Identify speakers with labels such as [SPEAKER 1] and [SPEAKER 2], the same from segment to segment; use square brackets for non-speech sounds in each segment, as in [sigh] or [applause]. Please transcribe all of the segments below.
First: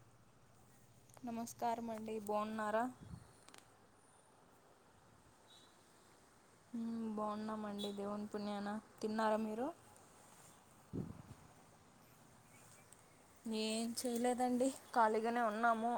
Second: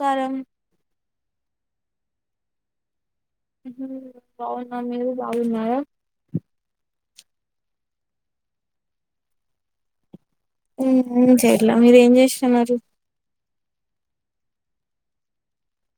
[SPEAKER 1] కారం
[SPEAKER 2] నమస్కారం అండి బావున్నారా
[SPEAKER 1] ఊ బాగున్నాం మీరు బాగున్నార
[SPEAKER 2] ఊ బాగున్నామండి దేవుని పుణ్యాన తిన్నారా మీరు
[SPEAKER 1] ఊ ఊ చేయట్లా మీరు ఏం చేస్తన్నారు
[SPEAKER 2] ఎం చేయలేదండి ఖాళీగానే ఉన్నాము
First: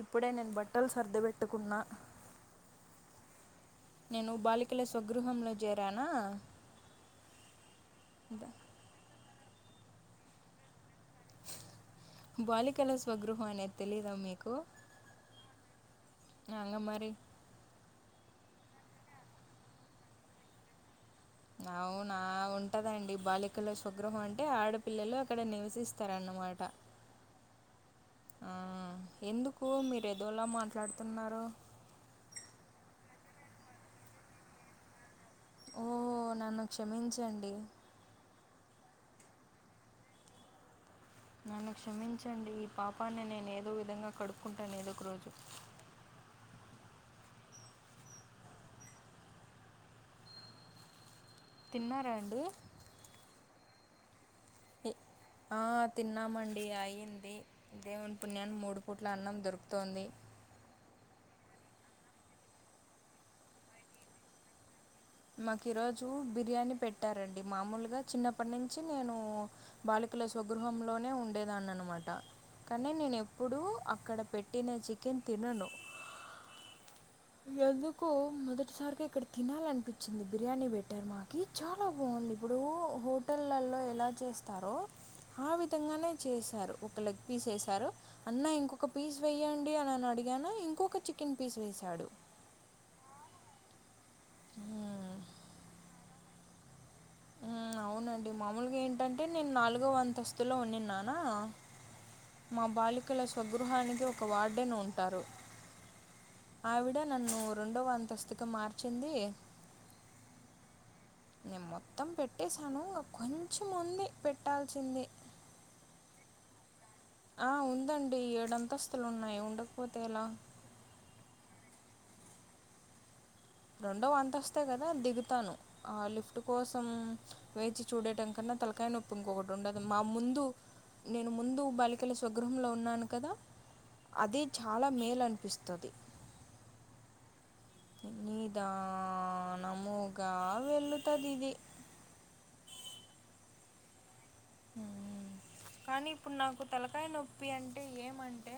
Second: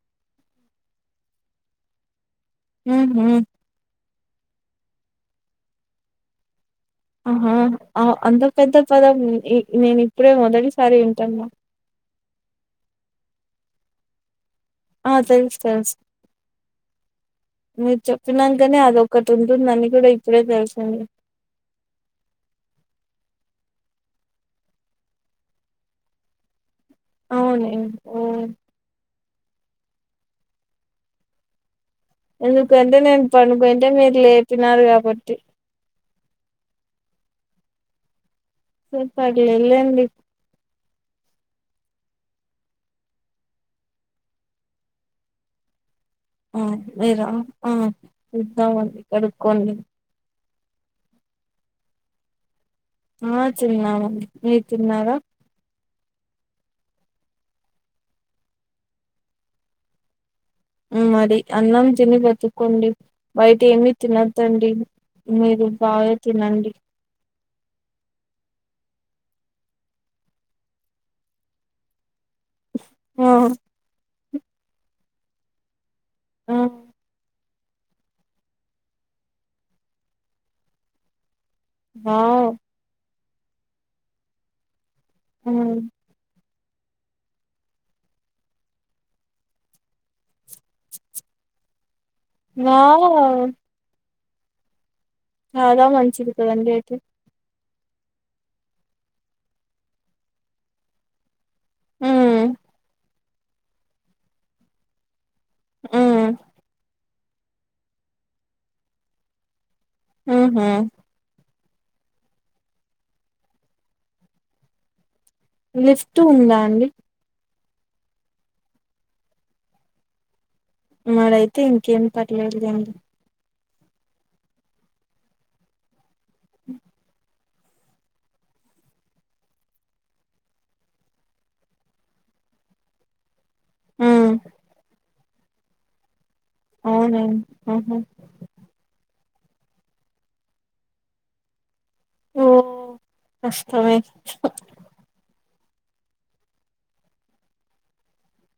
[SPEAKER 2] ఇప్పుడే నేను బట్టలు సర్ది పెట్టుకున్నా
[SPEAKER 1] హుహు
[SPEAKER 2] నేను బాలికల స్వగృహంలో జేరానా
[SPEAKER 1] ఆహా అంత పెద్ద పదం ఇ నేను ఇప్పుడే మొదటిసారి వింటన్నా
[SPEAKER 2] బాలికల స్వగృహం అనేది తెలీదా మీకు
[SPEAKER 1] ఆ తెలుసు తెలుసు
[SPEAKER 2] అంగా మరి
[SPEAKER 1] మీరు చెప్పినా నంక నే అదొఒకటి ఉంటుందని అని గూడా ఇప్పుడే తెలిసింది
[SPEAKER 2] అవునా ఉంటదండి బాలికలో స్వగ్రహం అంటే ఆడపిల్లలు అక్కడ నివసిస్తారన్నమాట
[SPEAKER 1] అవునులెండి ఊ
[SPEAKER 2] ఆ ఎందుకు మీరు ఏదోలా మాట్లాడుతున్నారు
[SPEAKER 1] ఎందుకంటే నేను పనుకుంటే మీరు లేపినారు కాబట్టి
[SPEAKER 2] ఓ నన్ను క్షమించండి
[SPEAKER 1] ఇ పర్లేదు లే అండి
[SPEAKER 2] నన్ను క్షమించండి ఈ పాపాన్ని నేను ఏదో విధంగా కడుక్కుంటాను ఏదో ఒక రోజు
[SPEAKER 1] ఆ మీరు ఆ చూద్దామండి కడుక్కోండి
[SPEAKER 2] తిన్నారా అండి
[SPEAKER 1] ఆ తిన్నామ్ మీర్
[SPEAKER 2] ఏ-
[SPEAKER 1] తిన్నార
[SPEAKER 2] ఆ తిన్నామండి అయింది దేవుని పుణ్యాన మూడు పూట్ల అన్నం దొరుకుతోంది
[SPEAKER 1] మరి అన్నం తిని బతుకోండి బయట ఏమి తినద్దండి మీరు
[SPEAKER 2] మాకు ఈరోజు
[SPEAKER 1] బాగా తినండి
[SPEAKER 2] బిర్యానీ పెట్టారండి మామూలుగా చిన్నప్పటి నుంచి నేను బాలికల స్వగృహంలోనే ఉండేదాని అన్నమాట కానీ నేను
[SPEAKER 1] ఆ
[SPEAKER 2] ఎప్పుడూ అక్కడ పెట్టిన చికెన్ తినను
[SPEAKER 1] ఉ
[SPEAKER 2] ఎందుకొ మొదటిసారిగా ఇక్కడ తినాలనిపించింది బిర్యానీ బెట్టారు మా కి చాలా బాగుంది
[SPEAKER 1] వావ్
[SPEAKER 2] ఇప్పుడు హోటళ్లలో ఎలా చేస్తారో ఆ
[SPEAKER 1] హ్మ్.
[SPEAKER 2] విధంగానే చేశారు ఒక లెగ్ పీస్ వేేశారు అన్న ఇంకొక పీస్ వేయ్యండి అని అని అడిగాను ఇంకొక చికెన్ పీస్ వెసాడు
[SPEAKER 1] నాలను
[SPEAKER 2] అ
[SPEAKER 1] బాగామంచిది కదండిఐతే
[SPEAKER 2] ఊ అవునండి మాములుగా ఏంటంటే నేను నాలుగో అంతస్తులో వున్నిన్నానా
[SPEAKER 1] హ్మ్
[SPEAKER 2] మా బాలికల స్వగృహనికి ఒక వార్డెన్ ఉంటారు
[SPEAKER 1] హ్మ్
[SPEAKER 2] ఆవిడ నన్ను రెండో అంతస్తుకి మార్చింది
[SPEAKER 1] ఉహు
[SPEAKER 2] నేన్ మొత్తం పెట్టేేశాను కొంచెం ఉంది పెట్టాల్సింది
[SPEAKER 1] లిఫ్ట్ ఉందా అండి
[SPEAKER 2] అ ఉందండి ఏడుంతస్తులు ఉన్నయ్ ఉండకపోతే ఎలా
[SPEAKER 1] మరైతే ఇంకేం పర్లేదులేండి
[SPEAKER 2] రెండోఅంతస్తే గదా దిగుతాను ఆ లిఫ్ట్ కోసం వేచి చూడటం కన్నా తలకాయ్ నొప్పు ఇంకొకటి ఉండదు మా ముందు నేనుముందు బాలికల స్వగృహంలో ఉన్నానుకదా
[SPEAKER 1] హ్మ్
[SPEAKER 2] అదిచాలా మేల్ అనిపిస్తది
[SPEAKER 1] అవునా అహా
[SPEAKER 2] నీదానాముగా వెళ్ళుతాదిది
[SPEAKER 1] ఓ కష్టమైతే
[SPEAKER 2] ఉ ఉ కానీ ఇప్పుడు నాకు తలకాయ్ నొప్పి అంటే ఏమంటే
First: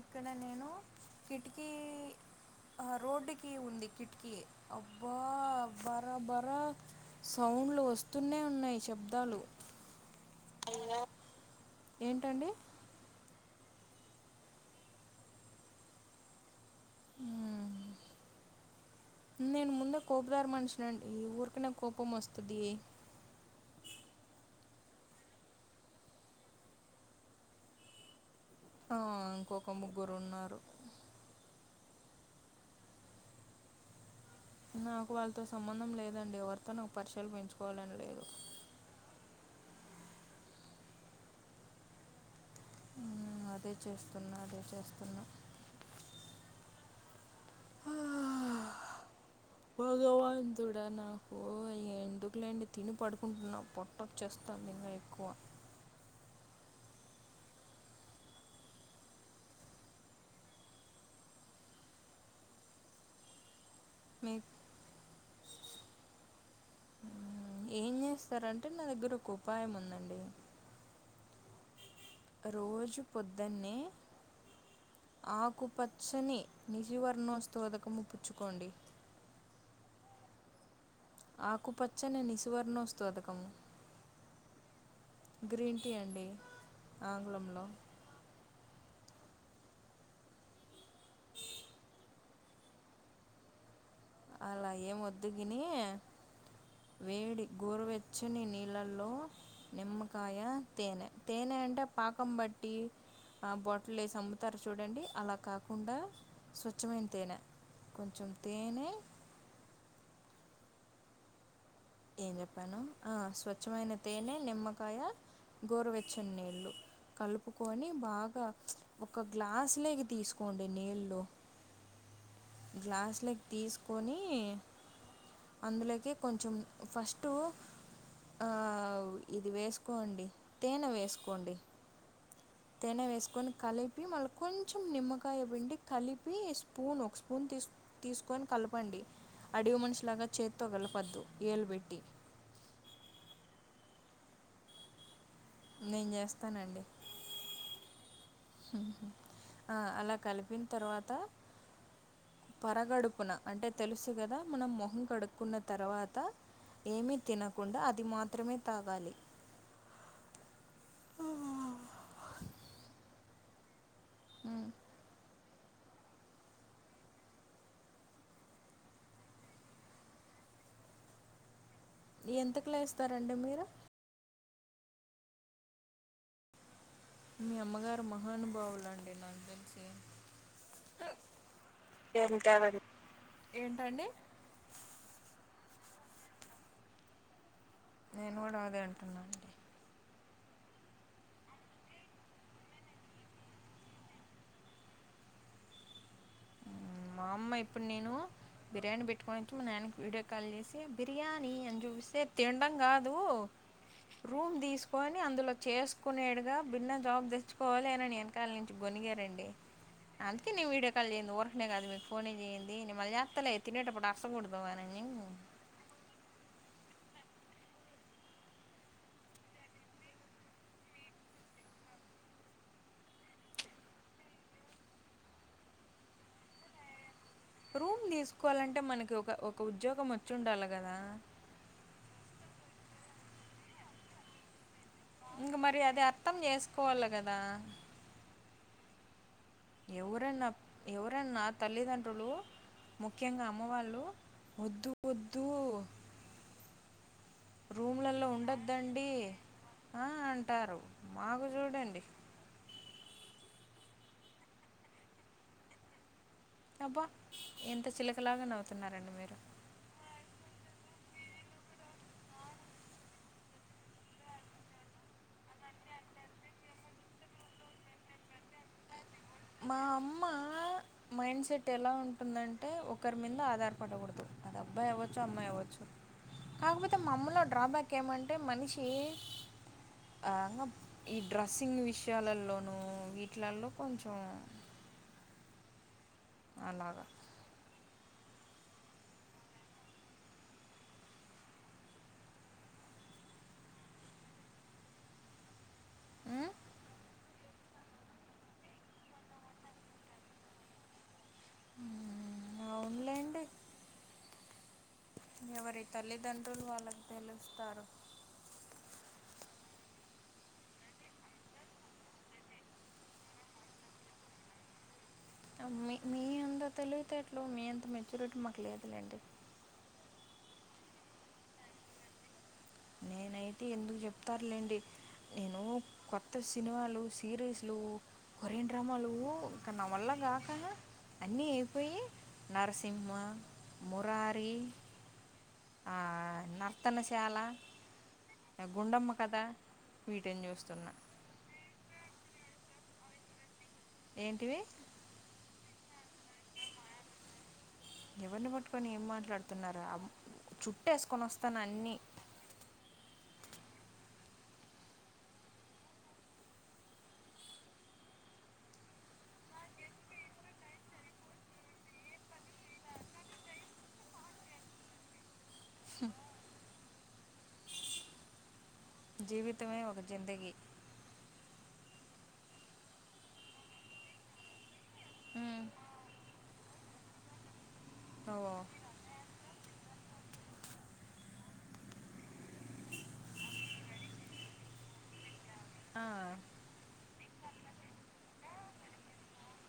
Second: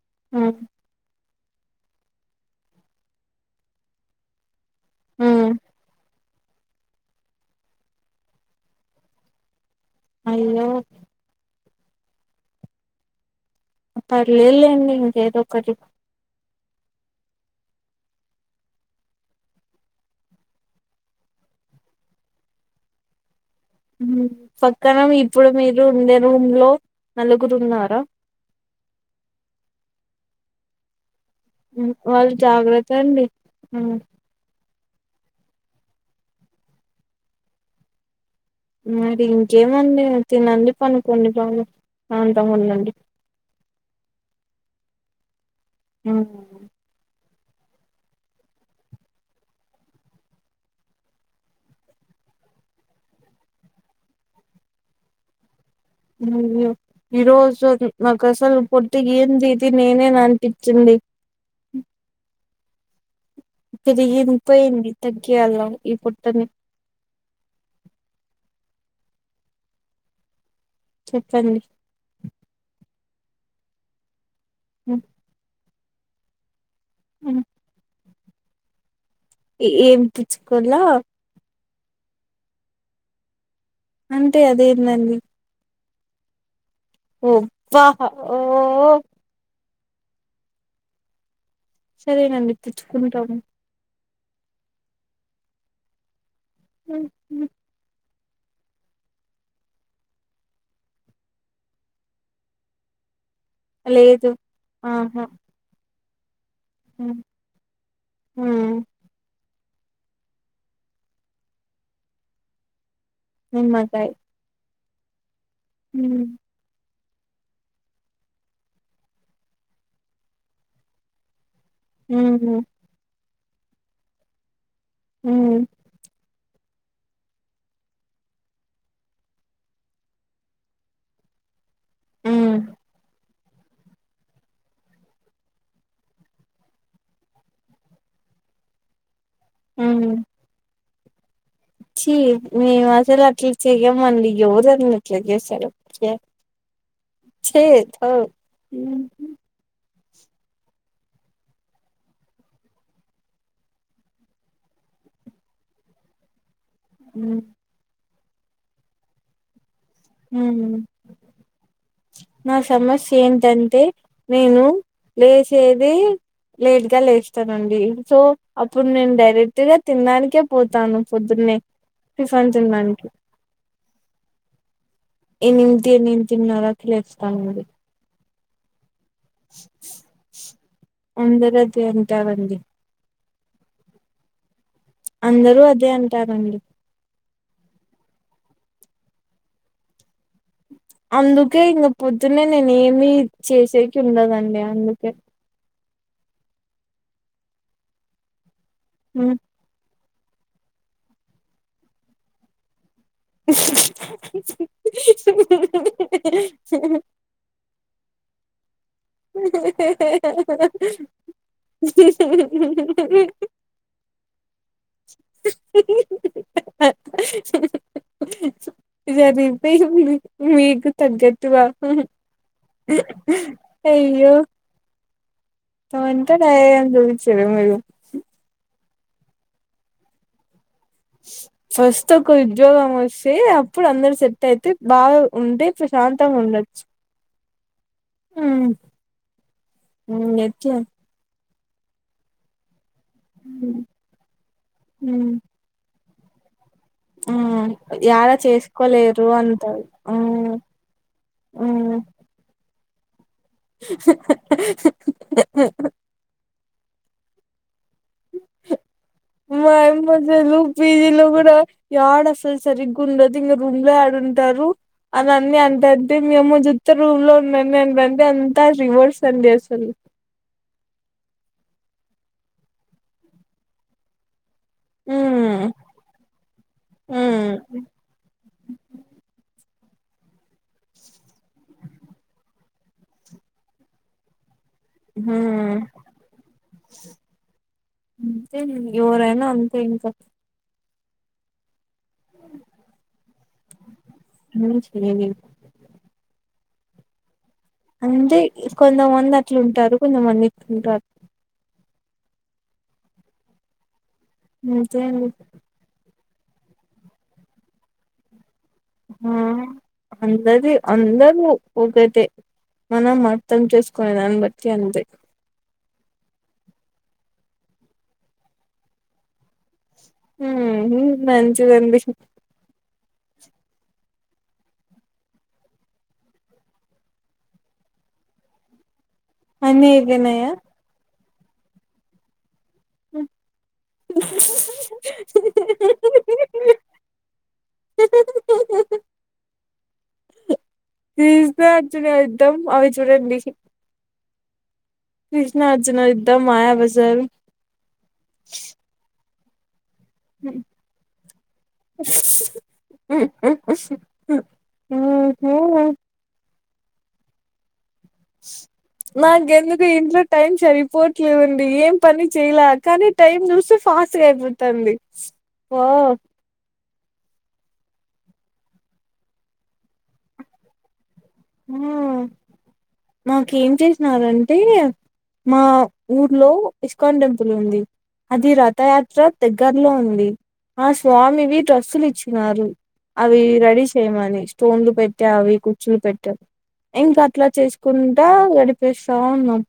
[SPEAKER 2] ఇక్కడ
[SPEAKER 1] హ్మ్
[SPEAKER 2] నేను కిటికీ అ రోడ్డుకి ఉంది కిటికీ అబ్బా
[SPEAKER 1] హ్మ్
[SPEAKER 2] బరా బరా సౌండ్లు వస్తూనే ఉన్నాయ్ శబ్దాలు
[SPEAKER 1] అయ్యో
[SPEAKER 2] ఇంగా ఏంటండి
[SPEAKER 1] పర్లేలేండి ఇంకేదో ఒకటి
[SPEAKER 2] హు నేను ముందే కోప్దార మన్షినండి ఊరికనే కోపం వస్తుది
[SPEAKER 1] ఉ పక్కన ఇప్పుడు మీరుఉండే రూమ్ లో నలుగురున్నారా
[SPEAKER 2] హా ఇంకొక ముగ్గురు ఉన్నారు
[SPEAKER 1] వాళ్ జాగ్రత్త అండి హ
[SPEAKER 2] నాకు వాళ్తో సంబంధం లేదండి ఎవరితో నాకు పరిచలు పెంచుకోవాలని లేదు
[SPEAKER 1] మరి ఇంకేమండి తినండి పనుకోండి బాగా ప్రాంతంగా ఉండండి
[SPEAKER 2] ఉమ్ అదే చేస్తున్నా అదే చేస్తున్నా
[SPEAKER 1] ఉహు
[SPEAKER 2] హా భగవాతుడా నాకు ఎందుకులెండి తిని పడుకుంట్నప్ప వచ్చేస్తోంది ఇంగా ఎక్కువ
[SPEAKER 1] అయ్యౌ ఈరోజు అది నాకఅస్సలు పోట్టిగేందిది నేనేన అన్పిచ్చింది
[SPEAKER 2] మీ
[SPEAKER 1] పెరిగిన్పోయింది తగ్గియల్లా ఇ పొట్టని
[SPEAKER 2] ఏం జెస్తారంటే నాదగ్గర ఒకఉపాయం ఉందండి
[SPEAKER 1] చెప్పండి
[SPEAKER 2] రోజు పొద్దన్నే ఆకుపచ్చని నిజవర్ణోత్సదవకమం ప్పుచ్చుకోండి
[SPEAKER 1] ఏం పుచ్చుకొల్ల
[SPEAKER 2] ఆకుపచ్చని నిసవర్ణోస్తు అదకము
[SPEAKER 1] అంటే అదేందండి
[SPEAKER 2] గ్రీన్ టీ అండి
[SPEAKER 1] ఒ
[SPEAKER 2] ఆంగ్లంలో
[SPEAKER 1] వాహా ఓ సరేనండి పుచ్చుకుంటాము
[SPEAKER 2] అలా ఏం వద్దు గిని వేడి గోరువె చ్చని నీళ్ళల్లో నిమ్మకాయ తేనె తేనె అంటే పాకం బట్టి ఆ బాటిల్ లో ఏసి
[SPEAKER 1] లేదు
[SPEAKER 2] అమ్ముతారు చూడండి
[SPEAKER 1] ఆహా
[SPEAKER 2] అలా కాకుండా స్వచ్ఛమైన తేనె కొంచెం తేనె ఏం చెప్పాను ఆ స్వచ్ఛమైన
[SPEAKER 1] నిమ్మకాయ
[SPEAKER 2] తేనె నిమ్మకాయ గోరువెచ్చని నీళ్ళు కలుపుకొని బాగా ఒక గ్లాస్లోకి తీసుకోండి నీళ్ళు
[SPEAKER 1] ఊహు
[SPEAKER 2] గ్లాస్లకి తీసుకొని
[SPEAKER 1] హ్మ్
[SPEAKER 2] అందులోకి కొంచెం ఫస్టు ఆ ఇది వేసుకోండి తేనె వేసుకోండి
[SPEAKER 1] హ్మ్
[SPEAKER 2] తేనె వేసుకొని కలిపి మళ్ళ కొంచెం నిమ్మకాయ పిండి కలిపి స్పూన్ ఒక స్పూన్ తీసుకు తీసుకొని కలపండి అడివి మనిషి
[SPEAKER 1] హ్మ్
[SPEAKER 2] లాగా చేతితో గలపద్దు ఏలుబెట్టి
[SPEAKER 1] [unintelligible] మేము అసలు అట్లా చెయ్యమండి [unintelligible] అట్లా చేస్
[SPEAKER 2] నేను చేస్తానండి
[SPEAKER 1] ఛీ తు
[SPEAKER 2] ఆ అలా కలిపిన తర్వాత పరగడుపున అంటే తెలుసు కదా మనం మొహం కడుక్కున్న తర్వాత ఏమీ
[SPEAKER 1] హ్మ్
[SPEAKER 2] తినకుండా అది మాత్రమే తాగాలి
[SPEAKER 1] ఉమ్ నా సమస్య ఏంటంటే నేను లేసేదే లేట్ గా లేస్తానండి సో అప్పుడు నేను డైరెక్ట్ గా తినడానికే పోతాను పొద్దున్నే టిఫన్
[SPEAKER 2] ఎంతకి
[SPEAKER 1] తినడానికి
[SPEAKER 2] లేస్తారండి మీరు
[SPEAKER 1] ఎనిమిది ఎనిమిదిన్నర కి లేస్
[SPEAKER 2] మీ అమ్మగారు మహానుభావులుండి నా నాకు తెలిసి
[SPEAKER 1] అందరూ అదే అంటారండి
[SPEAKER 2] ఏంటండి
[SPEAKER 1] అందరూ అదే అంటారండి
[SPEAKER 2] నేను కూడా అదే అంటున్నా అండి
[SPEAKER 1] అందుకే ఇంగ పొద్దునే నేనే ఏమి చేసేకి ఉండదండి అందుకే
[SPEAKER 2] మా అమ్మ ఇప్పుడు నేను బిర్యానీ
[SPEAKER 1] హ్మ్.
[SPEAKER 2] పెట్టుకొని కొని మా నాయనికి వీడియో కాల్ చేసి బిర్యానీ అని చూపిస్తే తినడం కాదు రూమ్ తీసుకొని అందులో చేసుకునేడుగా బిన్నె జాబ్ తెచ్చుకోవాలి అని నేను కాల నుంచి గొనిగారు అండీ అందుకే నేను వీడియో కాల్ [unintelligible] ఊరకనే కాదు మీకు ఫోనే చేయంది నేను మళ్లి చేత్తలే తినేటప్పుడు అరసకూడదు అని అని
[SPEAKER 1] [unintelligible] సరిపోయింది మీకు తగ్గట్టు గా అయ్యో [unintelligible]
[SPEAKER 2] రూమ్ తీసుకోవాలంటే మనకి ఒక ఒక ఉజ్జోగం వచ్చిండాలి కదా
[SPEAKER 1] ఫస్ట్ ఒక ఉద్యోగం వస్తే అప్పుడు అందరు సెట్ అయితే బాగ
[SPEAKER 2] ఇంక
[SPEAKER 1] ఉంటే
[SPEAKER 2] మరి అది అర్థం
[SPEAKER 1] ప్రశాంతంగా ఉండచ్చు
[SPEAKER 2] చేసుకోవాలి కదా ఎవురన్నా ఎవురన్నా తల్లిదండ్రులు ముఖ్యంగా అమ్మ
[SPEAKER 1] ఉమ్,
[SPEAKER 2] వాళ్ళు ఒద్దు
[SPEAKER 1] ఉమ్.
[SPEAKER 2] ఒద్దు
[SPEAKER 1] ఉమ్
[SPEAKER 2] రూమ్లలో
[SPEAKER 1] యాడ
[SPEAKER 2] ఉండద్దండి
[SPEAKER 1] చేసుకోలేరు అంటారు
[SPEAKER 2] ఆ
[SPEAKER 1] ఉమ్
[SPEAKER 2] అంటారు మాకు
[SPEAKER 1] ఉమ్
[SPEAKER 2] చూడండి
[SPEAKER 1] [inaudible]
[SPEAKER 2] అబ్బా ఎంత చిలకలాగా నవ్వుతున్నారండి మీరు
[SPEAKER 1] మా ఆయమ్మ పీజీ లో కూడా యాడ అసలు సరిగ్గా ఉండదు ఇంగ రూమ్ లో యాడుంటారు అని అన్నీ అంటాంటే మీ అమ్మ జూతె రూంలో ఉండండి అంటాంటె అంతా రివర్స్ అండి
[SPEAKER 2] మా
[SPEAKER 1] అసలు
[SPEAKER 2] అమ్మ మైండ్ సెట్ ఎలా ఉంటుందంటే ఒకరి మీద ఆధార పడకూడదు అది అబ్బాయి అవ్వచ్చు అమ్మాయి
[SPEAKER 1] ఉమ్
[SPEAKER 2] అవ్వచ్చు కాకపోతే మా అమ్మలో
[SPEAKER 1] ఉమ్
[SPEAKER 2] డ్రాబ్యాక్ ఏమంటే అంటే మనిషి ఆ ఈ డ్రెస్సింగ్ విషయాలలోనూ వీటిలల్లో కొంచెం
[SPEAKER 1] ఉ
[SPEAKER 2] అలాగ
[SPEAKER 1] అంతే ఎవరైనా అంతే ఇంక ఎం చెయ్యలేం
[SPEAKER 2] ఆ
[SPEAKER 1] అంతె కొంతమంది అట్లుంటారు కొంతమంది ఇట్లుంటారు
[SPEAKER 2] ఊ అవునులేండి
[SPEAKER 1] అంతె అండి
[SPEAKER 2] ఎవరి తల్లిదండ్రులు వాళ్ళకి తెలుస్తారు
[SPEAKER 1] ఆ అందది అందరూ ఒకటే మనం అర్థం చేసుకునే దాన్ని బట్టి అంతే
[SPEAKER 2] మీ మీ అంత తెలివి తేట్లు మీ అంత మెచ్యూరిటీ మాకు లేదులేండి
[SPEAKER 1] మంచిదండి
[SPEAKER 2] నేనైతే ఎందుకు చెప్తారులేండి నేను కొత్త సినిమాలు సిరీస్లు కొరియర్ డ్రామాలు ఇక నా
[SPEAKER 1] అన్ని
[SPEAKER 2] వల్ల కాక
[SPEAKER 1] అయిపోయినాయా
[SPEAKER 2] అన్నీ అయిపోయి నరసింహ మురారీ ఆ నర్తనశాల
[SPEAKER 1] స
[SPEAKER 2] గుండమ్మ కథ వీటని చూస్తున్నా
[SPEAKER 1] కృష్ణార్జున యుద్ధం అవి చూడండి
[SPEAKER 2] ఏంటివి
[SPEAKER 1] కృష్ణార్జున యుద్ధం మాయాబజారు
[SPEAKER 2] ఎవరిని పట్టుకొని ఏం మాట్లాడుతున్నారుర చుట్టేసుకొని వస్తాను అన్ని
[SPEAKER 1] ఒకే నాకేందుకు ఇంట్లో టైం సరిపోవట్లేదుండి ఏం పని చేయలే కానీ టైమ్ చూస్తే ఫాస్ట్ గా అయిపోతుంది ఓ
[SPEAKER 2] జీవితమే ఒక జిందగి
[SPEAKER 1] మాకేం చేసినారంటే మా
[SPEAKER 2] ఉమ్,
[SPEAKER 1] ఊర్లో ఇస్కాన్ టెంపుల్ ఉంది
[SPEAKER 2] ఓ
[SPEAKER 1] అది రథయాత్ర దగ్గరలో ఉంది ఆ స్వామివి డ్రస్సులు ఇచ్చి అవి రెడీ చేయమని స్టోన్లు పెట్టా అవి కుర్చులు
[SPEAKER 2] ఆ,
[SPEAKER 1] పెట్ట ఇంకా అట్లా చేసుకుంటా గడిపేస్తాన్నాం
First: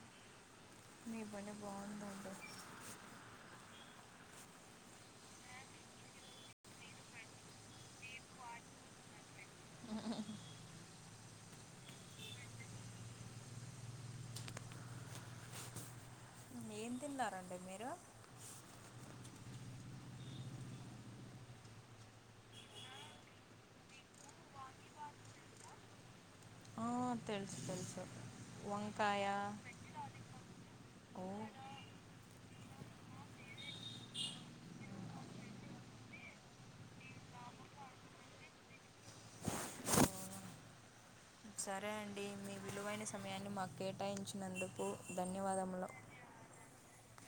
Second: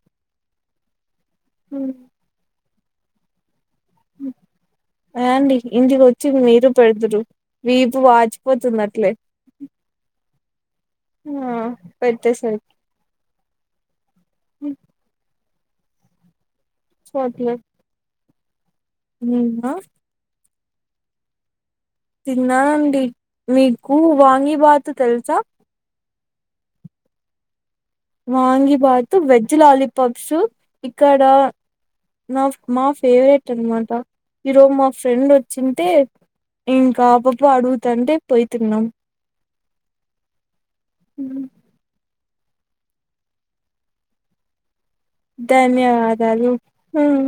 [SPEAKER 2] మీ పని బాగుందండి
[SPEAKER 1] రా అండి ఇంటికి వచ్చి మీరు పెడతురు వీపు వాచిపోతుంది అట్లే
[SPEAKER 2] ఆ
[SPEAKER 1] ఆ పెట్టెసారు
[SPEAKER 2] ఏం తిన్నారండి మీరు
[SPEAKER 1] నేనా తిన్నానండి మీకు వాంగీ బాత్ తెలుసా
[SPEAKER 2] ఆ తెలుసు తెలుసు
[SPEAKER 1] వాంగిబాతు
[SPEAKER 2] వంకాయ
[SPEAKER 1] వెజ్ లాలీపాప్స్ ఇక్కడ
[SPEAKER 2] ఓ
[SPEAKER 1] నా మా ఫేవరెట్ అన్నమాట ఈరోజు మా ఫ్రెండ్ వచ్చింటే ఇంకా ఆ పాప అడుగుతాంటే పోయి తిన్నాం ఉమ్
[SPEAKER 2] సరే అండి మీ విలువైన సమయాన్ని మాకు కేటాయించినందుకు ధన్యవాదములు
[SPEAKER 1] ధన్యవాదాలు ఉమ్